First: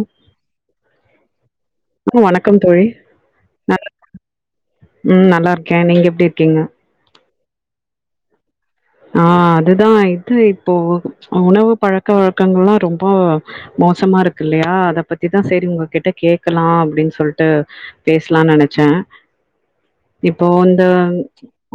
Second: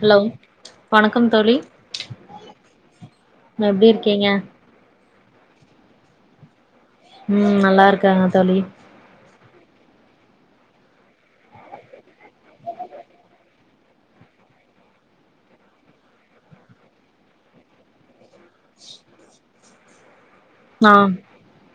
hello வணக்கம் தோழி ம் வணக்கம் தோழி நல் எப்டி இருக்கீங்க ம் நல்லா இருக்கே நீங்க எப்டி இருக்கீங்க ம் நல்லா இருக்கேங்க தோழி ஆ அதுதா இது இப்போ உணவு பழக்க வழக்கங்கள் எல்லா ரொம்போ மோசமா இருக்கு இல்லையா அத பத்திதா செரி உங்ககிட்ட கேட்கலா அப்டின்னு சொல்லிட்டு பேசலான் நெனச்சே இப்போ வந்த ஆ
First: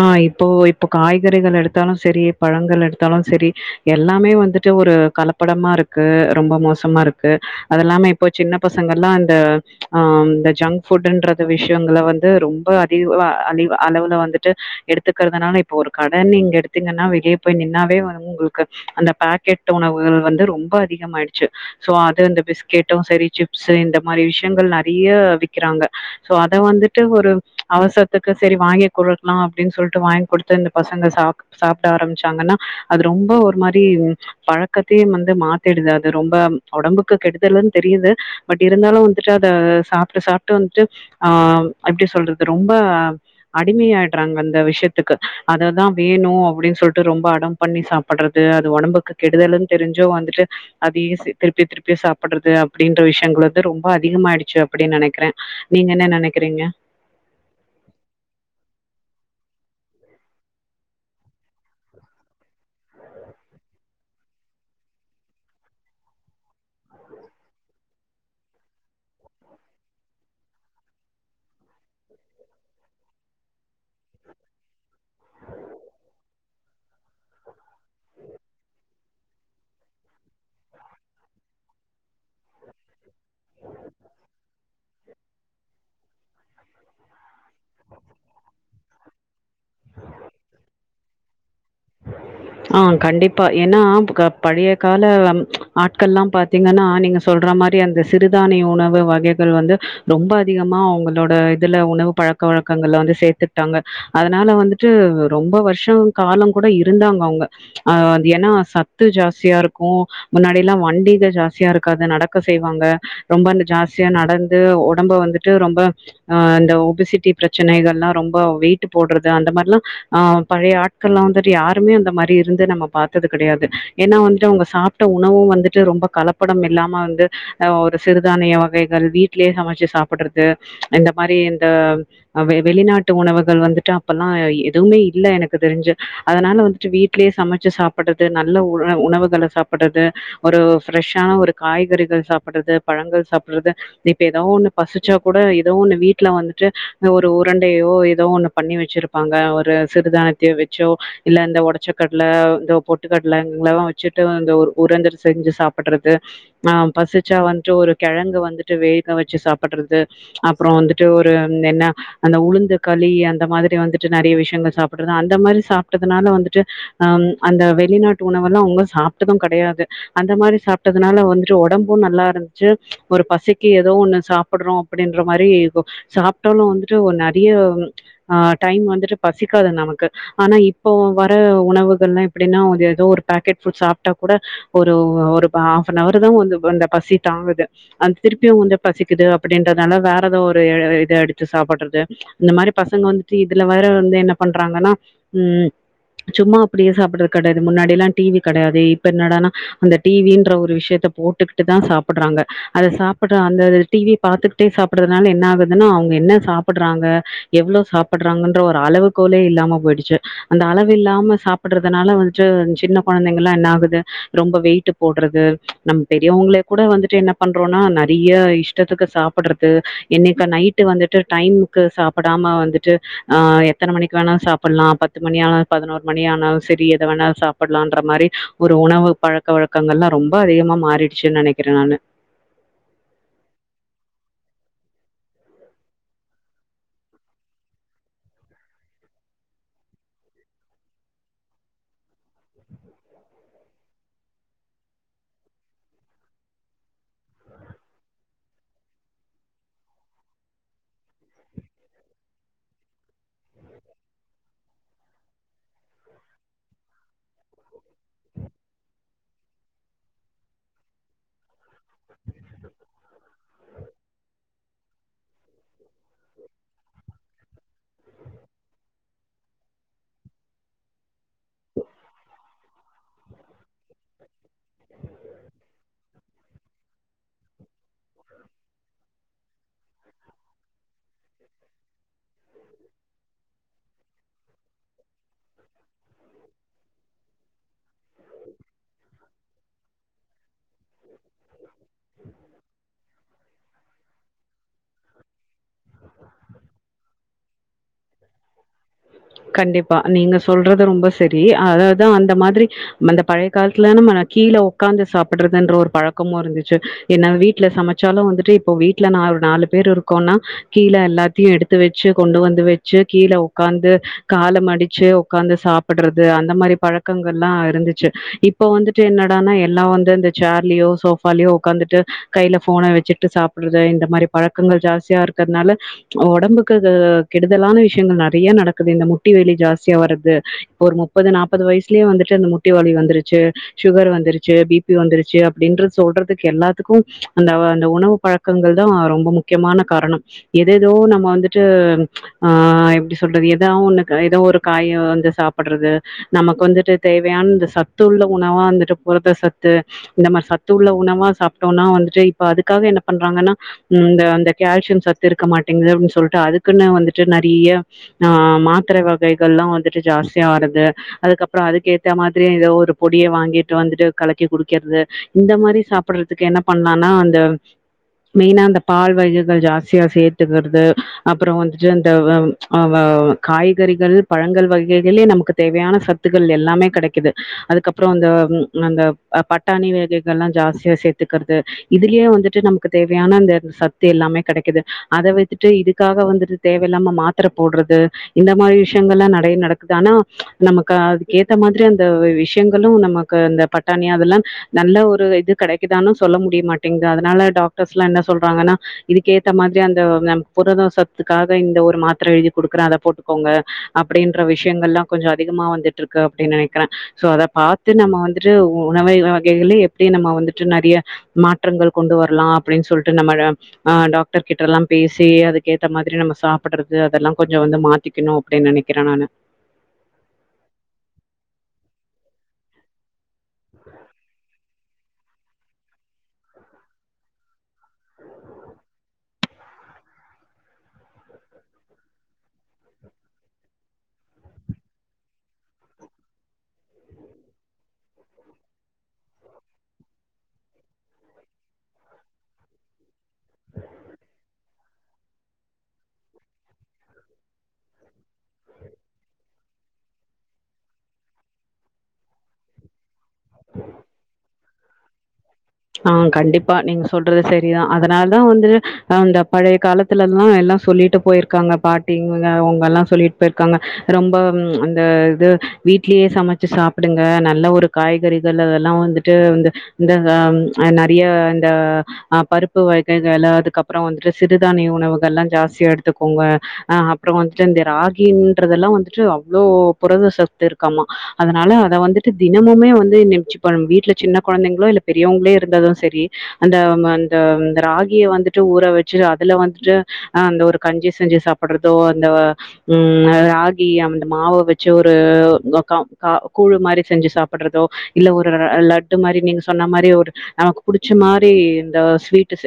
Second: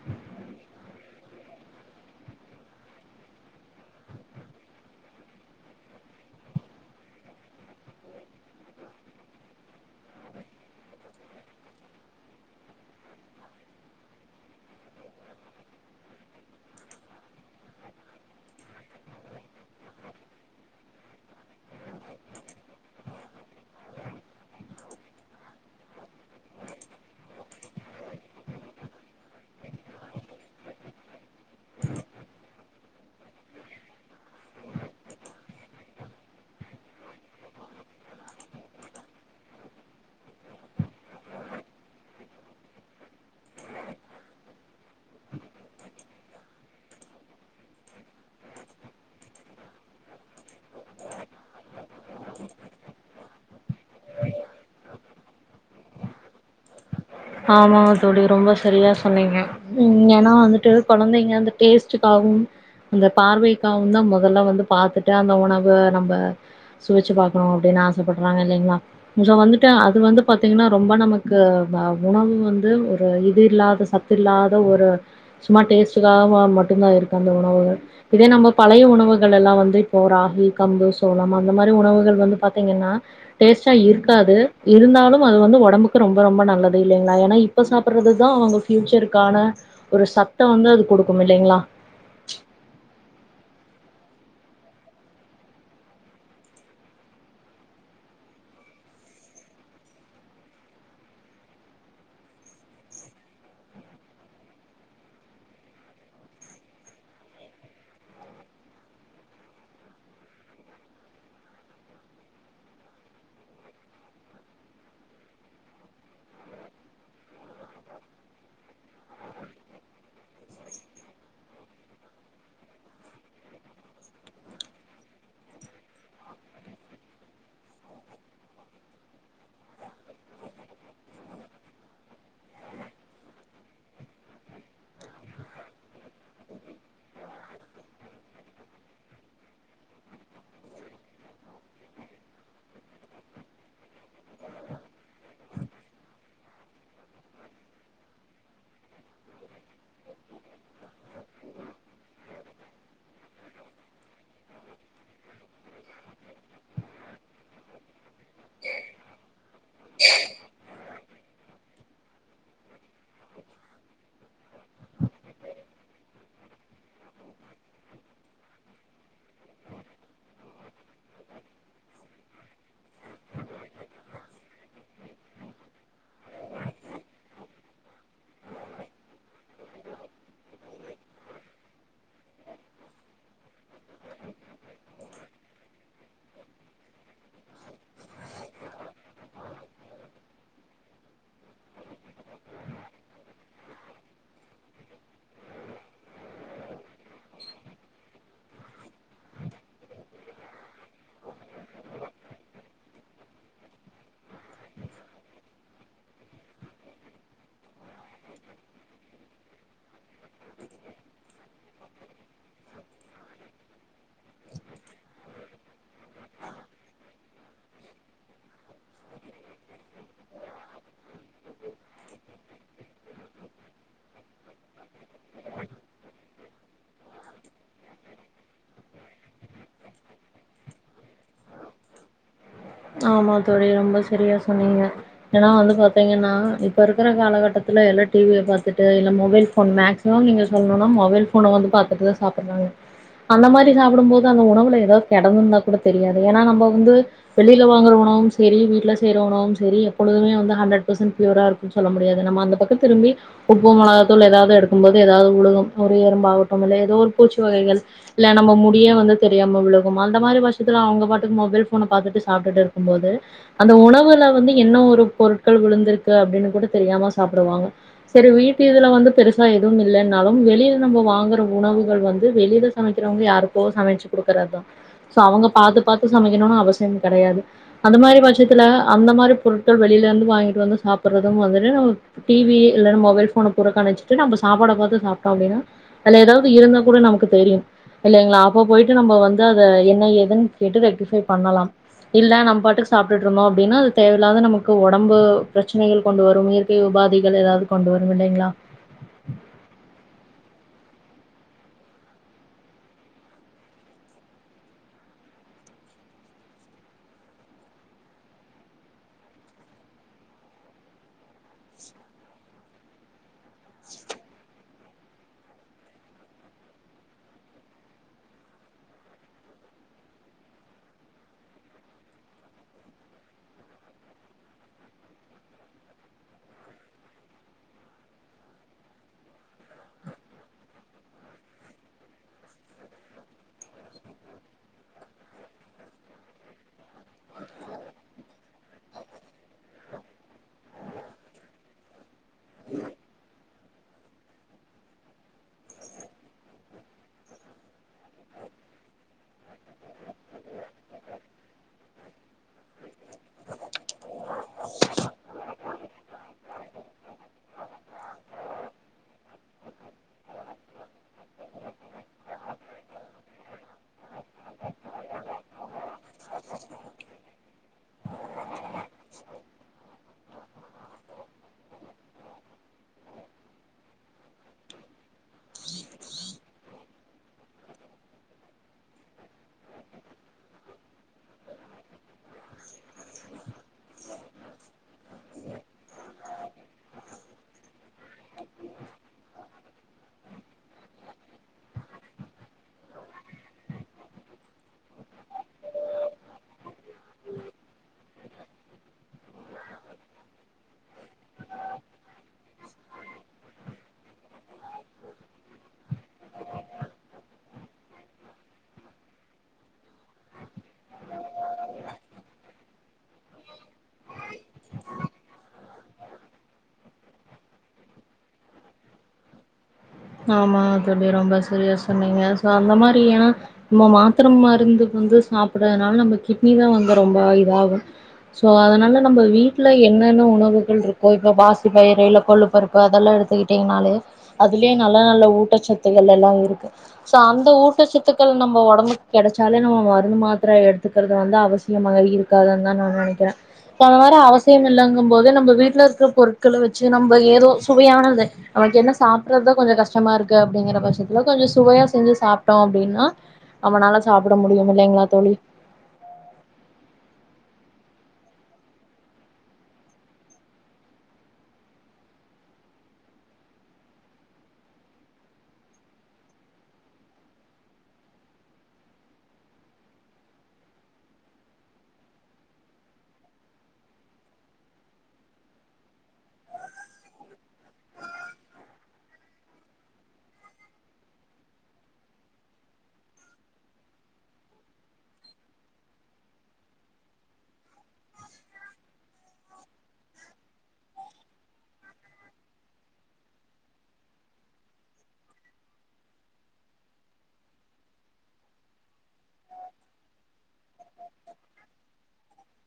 ஆ இப்போ இப்போ காய்கறிகள் எடுத் தாலு செரி பழங்கள் எடுத்தாலு செரி எல்லாமே வந்துட்டு ஒரு கலப்படமா இருக் க்கு ரொம்ப மோசமா இருக்கு அது இல்லாம இப்போ சின்ன பசங்கல்லா அந்த ஆ இந்த ஜங்க் ஃபுட்டுன்ற விஷயங்கள வந்து ரொம்ப அதி அ அளவுல வந்துட்டு எடுத் த்துக்குறதுனால இப்போ ஒரு கடன் நீங்க எடு த்தீங்கன்னா வெளிய போய் நின்னாவே வந்து உங்களுக்கு அந்த பேக்கெட் உணவு வந்து ரொம்ப அதிகமாயிடுச்சு சோ அது இந்த பிஸ்கெட்டு சேரி சிப்ஸு இந்த மாரி விஷயங்கள் நறைய விக்கிறாங்க சோ அத வந்துட்டு ஒரு அவசரத்துக்கு சரி வாங்கி குடுக்கலா அப்டின்னு சொல்லிட்டு வாங்கி குடுத்து இந்த பசங்க சாப் சாப்ட ஆரம்பிச்சாங்கன்னா அது ரொம்ப ஒரு மாரி பழக்கத்தையே வந்து மாத்திடுது அது ரொம்ப உடம்புக்கு கெடுதலுன் தெரிது பட் இருந்தாலு வந்துட்டு அத சாப்ட்டு சாப்ட்டு வந்துட்டு ஆ எப்டி சொல்றது ரொம்ப அடிமையாய்ட்றாங்க அந்த விஷயத்துக்கு அததா வேணு அப்டின் சொல்ட்டு ரொம்ப அடம் பண்ணி சாப்பட்றது அது ஒடம்புக்கு கெடுதலுன் தெரிஞ்சு வந்துட்டு அதயே திருப்பி திருப்பி சாப்பட்றது அப்டின்ற விஷயங்கள வந்து ரொம்ப அதிகமாய்டுச்சு அப்டின் நனைக்கிறே நீங்க என்ன நனைக்கிறீங்க ஆமா தோழி ரொம்ப சரியா சொன்னீங்க ம் எனா வந்துட்டு கொழந்தைங்க அந்த டேஸ்டுக்காகு அந்த பார்வைக்காவுதா மொதல்ல வந்து பாத்துட்டு அந்த உணவு நம்ப சுவச்சு பாக்கணு அப்டின்னு ஆசப்பட்றாங்க இல்லைங்ளா கொஞ்சோ வந்துட்டு அது வந்து பாத்தீங்கன்னா ரொம்ப நமக்கு ப உணவு வந்து ஒரு இது இல்லாத சத்து இல்லாத ஒரு சும்மா டேஸ்டுக்காக மட்டுதா இருக்கு அந்த உணவுகள் இதே நம்ம பழைய உணவுகள்லலா வந்து இப்போ ராகி கம்பு சோளம் அந்த மாரி உணவுகள் வந்து பாத்தீங்கன்னா டேஸ்ட்டா இருக்காது இருந்தாலும் அது வந்து ஒடம்புக்கு ரொம்ப ரொம்ப நல்லது இல்லைங்ளா எனா இப்ப சாப்பட்றதுதா அவங்க ஃபியூச்சருக்கான ஒரு சத்தோ வந்து அது கொடுக்கு இல்லைங்களா ஆ கண்டிப்பா எனா பழைய கால ஆட்கள்ளா பாத்தீங்கன்னா நீங்க சொல்ற மாரி அந்த சிறுதானிய உணவு வகைகள் வந்து ரொம்ப அதிகமா அவுங்களோட இதுல உணவு பழக் வழக்கங்கள்ல வந்து சேத்துக்டாங்க அதனால வந்துட்டு ரொம்ப வர்ஷோ காலோகூட இருந்தாங் அவுங்க அ அது எனா சத்து ஜாஸ்தியா இருக்கு முன்னாடிலா வண்டிக ஜாஸ்தியா இருக்காது நடக்க செய்வாங்க ரொம்ப அந்த ஜாஸ்தியா நடந்து ஒடம்ப வந்துட்டு ரொம்ப அ இந்த ஒபிசிட்டி ப்ரச்சனைகள்லா ரொம்ப வெயிட்டு போட்றது அந்த மாரிலா ஆ பழைய ஆட் இப்பலா வந்துட்டு யாருமே அந்த மாரி இருந்து நம்ம பாத்தது கடையாது எனா வந்துட்டு அவுங்க சாப்ட்ட உணவு வந்துட்டு ரொம்ப கலப்படம் இல்லாம வந்து ஒரு சிறுதானிய வகைகள் வீட்லயே சமச்சு சாப்பட்றது இந்த மாரி இந்த வெ வெளிநாட்டு உணவுகள் வந்துட்டு அப்பல்லா எதுவுமே இல்ல எனக்கு தெரிஞ்சு அதனால வந்துட்டு வீட் வீட்லயே சமச்சு சாப்பட்றது நல்ல உணவுகள சாப்பட்றது ஒரு ப்ரெஷ்ஷான ஒரு காய்கறிகள் சாப்பட்றது பழங்கள் சாப்பட்றது இப்ப எதோ ஒன்னு பசிச்சாகூட எதோ ஒன்னு வீட்ல வந்துட்டு ஒரு உரண்டையோ எதோ ஒன்னு பண்ணி வெச்சிருப் பாங்க ஒரு சிறுதானியத்யோ வெச்சோ இல்ல இந்த ஒடச்ச கட்ல இந்த பொட்டுக்கட்ல இங்கல்லா வெச்சுட்டு இந்த ஒரு உரண்ட செஞ்சு சாப்பட்றது ஆ பசிச்சா வந்ட்டு ஒரு கெழங்கு வந்துட்டு வெக வெச்சு சாப்பட்றது அப்புறோ வந்ட்டு ஒரு என்ன அந்த உளுந்து களி அந்த மாதிரி வந்துட்டு நறைய விஷ்யங்கள் சாப்பட்றது அந்த மாரி சாப்பட்டதுனால வந்துட்டு அ அந்த வெளிநாட்டு உணவெல்லா அவுங்க சாப்ட்டது கெடையாது அந்த மாரி சாப்ட்டதுனால வந்துட்டு உடம்பு நல்லா இருந்ச்சு ஒரு பசிக்கு எதோ ஒன்னு சாப்பட்றோ அப்டின்ற மாரி இப்போ சாப்ட்டாலு வந்துட்டு ஒரு நறியா ஆ டைம் வந்துட்டு பசிக்காது நமக்கு ஆனா இப்போ வர உணவுகள்லா எப்டினா எதோ ஒரு பேக்கெட் ஃபுட் சாப்ட்டாகூட ஒரு ஒரு ஹாப் அன் அவர்தா வந்து அந்த பசி தாங்குது அந்த திருப்பியு வந்து பசிக்குது அப்படின்றதுல வேற எதோ ஒரு இத எடுத்து சாப்பட்றது இந்த மாரி பசங்க வந்துட்டு இதுல வேற வந்து என்ன பண்றாங்கனா ம் சும்மா அப்டியே சாப்பட்றது கடையாது முன்னாடிலா டி வி கடையாது இப்ப என்னடானா அந்த டிவின்ற ஒரு விஷ்யத்த போட்டுக் ட்டு தா சாப்புடாறாங்க அத சாப்புட்ற அந்த டி வி ய பாத்துக்கிட்டே சாப்பட்றதுனால என்ன ஆகுதுனா அவுங்க என்ன சாப்புட்றாங்க எவ்ளோ சாப்பட்றாங்கன்ற ஒரு அளவு கோலே இல்லாம போயிடுச்சி அந்த அளவு வு இல்லாம சாப்பட்றதுனால வந்துட்டு சின்ன கொழந்தைங்கல்லா என்ன ஆகுது ரொம்ப வெயிட் போட்றது நம்ம பெரியவங்களே கூட வந்துட்டு என்ன பண்றோனா நறைய இஷ்டத்துக்கு சாப்புட்றது என்னைக்கா நைட்டு வந்துட்டு டைமுக்கு சாப்புடாம வந்துட்டு ஆ எத்தன மணிக்கு வேணாலு சாப்பட்லா பத்து மணியானா பதினோரு மணி ஆனாலு செரி எத வேணாலு சாப்பட்லா இன்ற மாரி ஒரு உணவு பழக்க வழக் கங்கள்லா ரொம்ப அதிகமா மாறிடுச்சுன்னு நெனைக்கிறே நானு ஆமா தோழி ரொம்ப செரியா சொன்னீங்க ஏன்னா வந்து பாத்தீங்கன்னா இப்ப இருக்கற காலகட்டத்துல எல்லா டி வி ய பாத்துட்டு இல்ல மொபைல் ஃபோன் மேக்ஸ் மோ நீ சொல்னும்னா மொபைல் ஃபோன வந்து பாத்துட்டுதா சாப்புட்றாங்க அந்த மாரி சாப்புடும் போது அந்த உணவுல ஏதாது கெடந்துந்தா கூட தெரியாது ஏன்னா நம்ம வந்து வெளில வாங்கற உணவும் செரி வீட்ல செய்ற உணவும் செரி எப்பொழுதுமே வந்து ஹண்ட்ரட் பர்சென்ட் ப்யூர் இருக் குனு சொல்ல முடியாது நம்ம அந்த பக்கம் திரும்பி உப்பு மெளகதூள் ஏதாது எடுக்கும் போது ஏதாது உலுகும் ஒரு ஏறும்பா ஆகட்டும் இல்ல ஏதோ ஒரு பூச்சி வகைகள் இல்ல நம்ம முடியே வந்து தெரியாம விழுகு அந்த மாரி பட்ஷசத்துல அவுங்க பாட்டுக்கு மொபைல் ஃபோன பாத்துட்டு சாப்டுட்டு இருக்கும் போது அந்த உணவுல வந்து என்ன ஒரு பொருட்கள் விழுந்திருக்கு அப்டின்னு கூட தெரியாம சாப்புடுவாங்க செரி வீட்டு இதுல வந்து பெருசா எதுவும் இல்லன்னாலும் வெளில நம்ம வாங்குற உணவுகள் வந்து வெளில சமைக்கிறவங்க யாருக்கோ சமைச்சு குடுக்கறதா சோ அவுங்க பாத்து பாத்து சமைக்கணும்னு அவசியம் இல் கெடையாது அந்த மாரி பட்சத்துல அந்த மாரி பொருட் கள் வெளில இருந்து வாங்கிட்டு வந்து சாப்புட்றதும் வந்துட்டு நம்ம டி வி இல்ல மொபைல் ஃபோன புறக்கணிச்சி சிட்டு நம்ம சாப்பாட பாத்து சாப்டோ அப்டின்னா அதுல ஏதாது இருந்தா கூட நமக்கு தெரியு இல்லைங்களா அப்போ போயிட்டு நம்ம வந்து அத என்ன ஏதுன்னு கேட்டு ரெக்டிஃபை பண்ணலாம் இல்ல நம்ப பாட்டுக்கு சாப்டுட்டு இருந்தோ அப்டின்னா அது தேவையில்லாத நமக்கு ஒடம்பு பிரச்சனைகள் கொண்டு வரும் இயற்கை உபாதிகள் ஏதாது கொண்டு வரும் இல்லீங்ளா கண்டிப்பா நீங்க சொல்றது ரொம்ப செரி அதாது தா அந்த மாதிரி அந்த பழைய காலத்துல நாம்ம கீழ ஒக்காந்து சாப்புட்றதுன்ற ஒரு பழக்கமு இருந்துச்சி என்னா வீட்ல சமைச்சாலு வந்துட்டு இப்போ வீட்ல நா ஒரு நாலு பேர் இருக்கோனா கீழ எல்லாத்தையு எடுத்து வெச்சு கொண்டு வந்து வெச்சு கீழ ஒக்காந்து கால மடிச்சு ஒக்காந்து சாப்புட்றது அந்த மாரி பழக்கங்கள்லா இருந்துச்சு இப்ப வந்துட்டு என்னடானா எல்லா வந்து இந்த சேர்லயோ சோஃபாலயோ ஒக்காந்துட்டு கையில ஃபோன வெச்சுட்டு சாப் ற இந்த மாரி பழக்கங்கள் ஜாஸ்தியா இருக்கறனால ஒடம்புக்கு கெடுதலான விஷயங்கள் நறைய நடக்குது இன்னமு முட்டி வலி ஜாஸ்தியா வறது இப்ப ஒரு முப்பது நாற்பது வயசுலயே வந்துட்டு அந்த முட்டி வலி வந்துருச்சு சுகர் வந்துருச்சு பி பி வந்துருச்சு அப்டின்ற சொல்றதுக்கு எல்லாத்துக்கு அந்த அந்த உணவு பழக் பழக்கங்கள் தா ரொம்ப முக்கியமான காரணம் ஏதேதோ நம்ம வந்துட்டு ஆ எப்டி சொல்றது ஏதோ ஒன்னுக் ஏதோ ஒரு காய வந்து சாப்புட்றது நமக்கு வந்துட்டு தேவையான இந்த சத்துள்ள உணவா வந்துட்டு புரத சத்து இந்த மாரி சத்து உள்ள உணவா சாப்டோம்னா வந்துட்டு இப்ப அதுக்காக என்ன பண்றாங்கன்னா ம் இந்த அந்த கால்சியம் சத்து இருக்க மாட்டேங்குது அப்டின் சொல்டு அதுக்குன்னு வந்துட்டு நறைய ஆ மாத்திர வகைகள்லா வந்துட்டு ஜாஸ்தியா வர்றது அதுக்கப்பறோ அதுக்கு ஏத்த மாதிரியே ஏதோ ஒரு பொடிய வாங்கிட்டு வந்துட்டு கலக்கி குடிக்கறது இந்த மாரி சாப் சாப்புட்றதுக்கு என்ன பண்ணலான்னா அந்த மெயினா அந்த பால் வகைகள் ஜாஸ்தியா சேத்துக்கறது அப்றோ வந்துட்டு அந்த ஆ காய்கறிகள் பழங்கள் வகைகள்லயே நமக்கு தேவையான சத்துக்கள் எல்லாமே கெடைக்குது அதுக்கப்றோ அந்த அந்த பட்டாணி வகைகள் எல்லா ஜாஸ்தியா சேத்துக்கறது இதுலயே வந்துட்டு நமக்கு தேவையான அந்த சத்து எல்லாமே கெடைக்குது அத வித்துட்டு இதுக்காக வந்துட்டு தேவ இல்லாம மாத்தர போடுறது இந்த மாரி விஷ்யங்கள் எல்லா நெறைய நடக்குது ஆனா நமக்கு அதுக்க ஏத்த மாரி அந்த விஷ்யங்களு நமக்கு அந்த பட்டாணி அதெல்லா நல்ல ஒரு இது கெடைக்குதானு சொல்ல முடியமாட்டேங்குது அதனால டாக்டர்ஸ் எல்லா என்ன சொல்றாங்கனா இதுக்கேத்த மாரி அந்த நம் புரதசத்துக்காக இந்த ஒரு மாத்திர எழுதி குடுக்கற அத போட்டு க்கோங்க அப்டின்ற விஷ்யங்கள் எல்லா கொஞ்சோ அதிகமா வந்துட்டு இருக்கு அப்டின்னு நெனைக்கிற சோ அத பாத்து நம்ம வந்துட்டு உணவை வகைகள்ல எப்டி நம்ம வந்துட்டு நெறைய மாற்றங்கள் கொண்டு வரலா அப்டின்னு சொல்ட்டு நம்ம ஆ டாக்டர் கிட்ட எல்லாம் பேசி அதுக்கு ஏத்த மாரி நம்ம சாப்பிடறது அதெல்லா கொஞ்சோ வந்து மா த்திக்கனு அப்டினு நெனைக்கிற நானு ஆமாங் தோழி ரொம்ப சரிய சொன்னீங்க சோ அந்த மாரி ஏனா நம்ம மாத்திர மருந்துக்கு வந்து சாப்டறதுனால நம்ம கிட்னிதா வந்து ரொம்ப இதாகு சோ அதனால நம்ம வீட்ல என்னென்ன உணவுகள் இருக்கோ இப்ப பாசி பயிர்கள்ல கொள்ளுப்பரு ப்பு அதெல்லா எடுத்துக்கிட்டிங்னாலே இதிலேயே நல்ல நல்ல ஊட்டச்சத்துகள் எல்லா இருக்கு ஸோ அந்த ஊட்டச்சத்துக்கள் நம்ம ஒடம்புக்கு கெடைச்சாலே நம்ம மருந்து மாத்திர எடுத்துக்கறது வந்து அவசி யமாக இருக்காதுன்னுதா நா நெனைக்கிற போன வாரோ அவசியம் இல்லங்கும்போது நம்ம வீட்ல இருக்கிற பொருட்கள வெச்சு நம்ம ஏதோ சுவையானது நமக்கு என்ன சாப்பர்றதா கொஞ்சோ கஷ்டமாருக்கு அப்டிங்கிற பட்சத்துல கொஞ்சோ சுவையா செஞ்சு சாப்ட்டோ அப்டின்னா நம்மனால சாப்ட முடியும் இல்லைங்ளா தோழி ஆ கண்டிப்பா நீங்க சொல்றது சரிதான் அதனாலதா வந்து அந்த பழைய கால த்துலதா எல்லா சொல்லிட்டு போயிருக்காங்க பாட்டிங்க அவங்க எல்லா சொல்லிட்டு போயிருக்காங்க ரொம்ப அந்த இது வீட்லயே சமச்சு சாப்டுங்க நல்ல ஒரு காய்கறிகள் அதெல்லா வந்துட்டு வந்து இந்த நெறைய இந்த ஆ பருப்பு வகைகள் அதுக்கப்றோ வந்துட்டு சிறுதானிய உணவுகள் எல்லா ஜாஸ்தியா எடுத்துக்கோங்க அ அப்றோ வந்துட்டு இந்த ராகின்றதல்லா வந்துட்டு அவ்ளோ புரதசத்து இரு க்காமா அதனால அத வந்துட்டு தி னமுமே வந்து [unintelligible] வீட்ல சின்ன கொழந்தைங்ளோ இல்ல பெரியவங்ளே இருந்தாலு சரி அந்த அந்த ராகிய வந்துட்டு ஊற வெச்சு அதுல வந்துட்டு ஆ அந்த ஒரு கஞ்சி செஞ்சு சாப்பிடறதோ அந்த ம் ராகி அந்த மாவ வெச்சு ஒரு க க கூழு மாரி செஞ்சு சா ப்பிடறதோ இல்ல ஒரு லட்டு மாரி நீங்க சொன்ன மாரி ஒரு நமக்கு புடிச்ச மாரி இந்த ஸ்வீட் செ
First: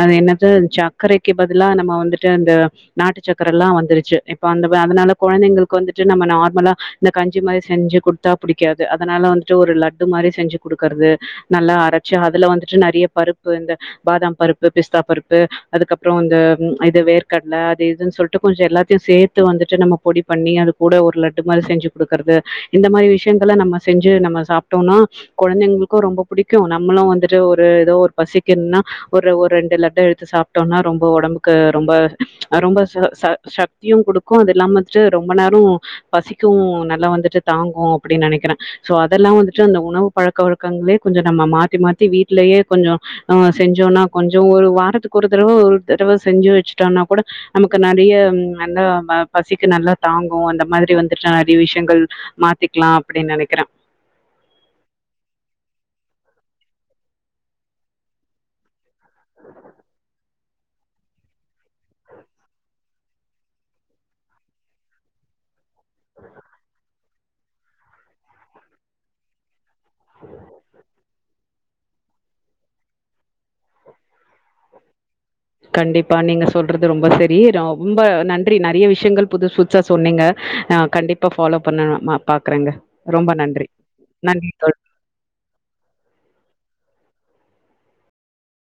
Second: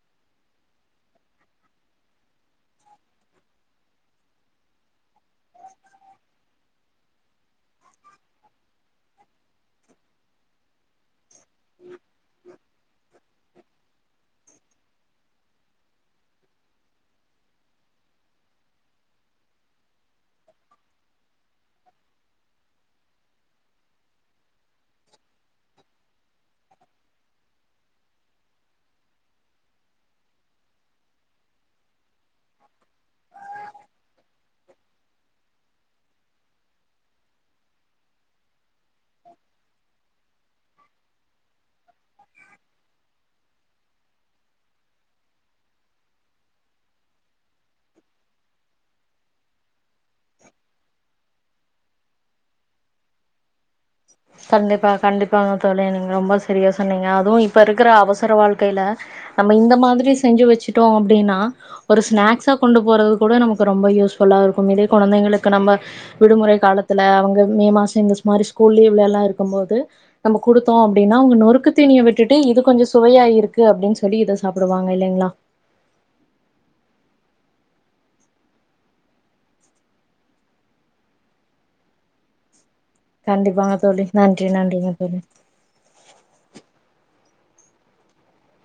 அது என்னது அந்த சக்கரைக்கு பதிலா நம்ம வந்துட்டு அந்த நாட்டுச்சக்கர எல்லா வந்துருச்சு இப்ப அந்த அதனால கொழந்தைங்களுக்கு வந்துட்டு நம்ம நார்மலா இந்த கஞ்சி மாரி செஞ்சு குடுத்தா புடிக்காது அதனால வந்துட்டு ஒரு லட்டு மாரி செஞ்சு குடுக்கறது நல்லா அரச்சு அதுல வந்துட்டு நெறைய பருப்பு இந்த பாதாம் பருப்பு பிஸ்தா பருப்பு அதுக்கப்றோ இந்த இது வேர்கடலை அது இதுன்னு சொல்ட்டு கொஞ்சோ எல்லாத்தையு சேத்து வந்துட்டு நம்ம பொடி பண்ணி அது கூட ஒரு லட்டு மாரி செஞ்சு குடுக்கறது இந்த மாரி விஷ்யங்கல நம்ம செஞ்சு நம்ம சாப்ட்டோனா கொழந்தைங்ளுக்கு ரொம்ப புடிக்கு நம்மளு வந்துட்டு ஒரு எதோ ஒரு பசிக்குன்னா ஒரு ஒரு ரெண்டு லட்ட எடுத்து சா ட்டோனா ரொம்ப ஒடம்புக்கு ரொம்ப ரொம்ப ச ஷக்தியு குடுக்கு அதில்லாம வந்துட்டு ரொம்ப நேரோ பசிக்கு நல்லா வந்துட்டு தாங்கு அப்டின் நெனைக்குறே சோ அதெல்லா வந்துட்டு அந்த உணவு பழக்க வழக்கங்களே கொஞ்சொ நம்ம மாத்தி மாத்தி வீட்லயே கொஞ்சோ அ செஞ்சோனா கொஞ்சோ ஒரு வாரத்துக்கு ஒரு தடவ ஒரு தடவ செஞ்சு வச்சுட்டோனா கூட நமக்கு நெறைய அந்த ப பசிக்கு நல்லா தாங்கு அந்த மாதிரி வந்துட்டு நெறைய விஷயங்கள் மாத்திக்கலா அப்டின்னு நெனைக்கிறே கண்டிப்பா கண்டிப்பாக தோழி நீங்க ரொம்ப சரியாக சொன்னீங்க அதுவு இப்போ இருக்கிற அவசர வாழ்க்கைல நம்ம இந்த மாதிரி செஞ்சு வச்சுட்டோ அப்டின்னா ஒரு ஸ்நாக்ஸா கொண்டு போறது கூட நமக்கு ரொம்ப யூஸ்ஃபுல்லா இருக்கும் இதே கொழந்தைங்களுக்கு நம்ம விடுமுறை காலத்துல அவங்க மே மாசோ இந்த மாரி ஸ்கூல் லீவ்லல்லா இருக்கும் போது நம்ம குடுத் தோ அப்டினா அவங்க நொறுக்கு தீனிய விட்டுட்டு இது கொஞ்சொ சுவையா இருக்கு அப்டின்னு சொல்லி இத சாப்புடுவாங்க இல்லைங்களா கண்டிப்பா நீங்க சொல்றது ரொம்ப சரி ரொம்ப நன்றி நெறைய விஷயங்கள் புதுசு புதுசா சொன்னீங்க அ கண்டிப்பா ஃபாலோ பண்ண ம பாக்குறேங்க ரொம்ப நன்றி கண்டிப்பாங்க தோழி நன்றி நன்றிங்க தோழி